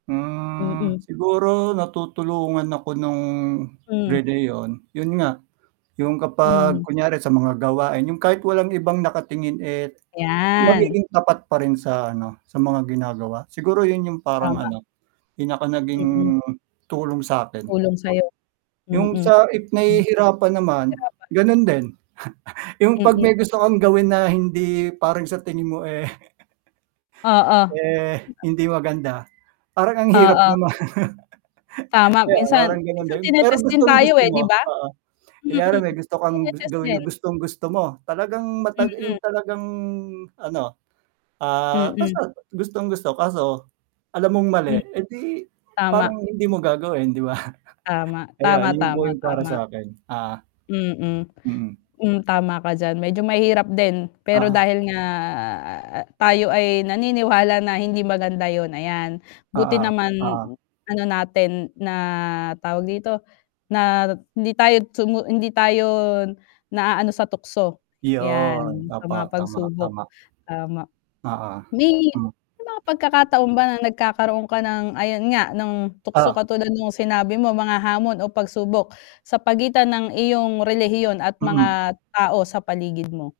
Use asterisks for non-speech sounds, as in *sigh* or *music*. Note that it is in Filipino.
Hmm, Mm. siguro natutulungan ako nung Hmm. relihiyon. Yun nga, yung kapag Hmm. kunyari sa mga gawain, yung kahit walang ibang nakatingin eh, 'Yan. magiging tapat pa rin sa ano, sa mga ginagawa. Siguro yun yung parang Tama. ano, do'n ako naging Mm. tulong sa'kin. Tulong sa'yo, mm. Yung sa if Hmm. nahihirapan naman, Nahirapan. ganun din. *scoffs* Yung 'pag Mm. may gusto kang gawin na hindi parang sa tingin mo eh *chuckles* Oo. eh, hindi maganda parang ang hirap Oo. naman. *chuckles* Tama Kaya minsan, parang ganun minsan din, pero tinetest din tayo gustong-gusto eh, 'di mo, ba? oo. Kunyari Mm. may gusto kang Tine-test gawin na din. gustong-gusto mo talagang matag yung Mm. talagang ano, ah, Mm. basta gustong gusto kaso alam mong mali, Hmm. edi parang Tama. hindi mo gagawin 'di ba. *chuckles* Tama. Kaya Tama, yun po tama, yung para tama. sa'kin, ah. Mm. Mm. Hmm, tama ka diyan medyo mahirap din, pero Oo. dahil nga tayo ay naniniwala na hindi maganda yun, ayan Oo, buti naman, oo. ano natin na, tawag dito, na hindi tayo sumu hindi tayo naaano sa tukso. 'Yon, 'Yan sa opo, mga tama, pagsubok, tama. tama. Oo. May Hmm. may mga pagkakataon ba nagkakaroon ka ng ayon nga, ng tukso Oh. katulad nung sinabi mo mga hamon, o pagsubok sa pagitan ng iyong relihiyon at Mhm. mga tao sa paligid mo?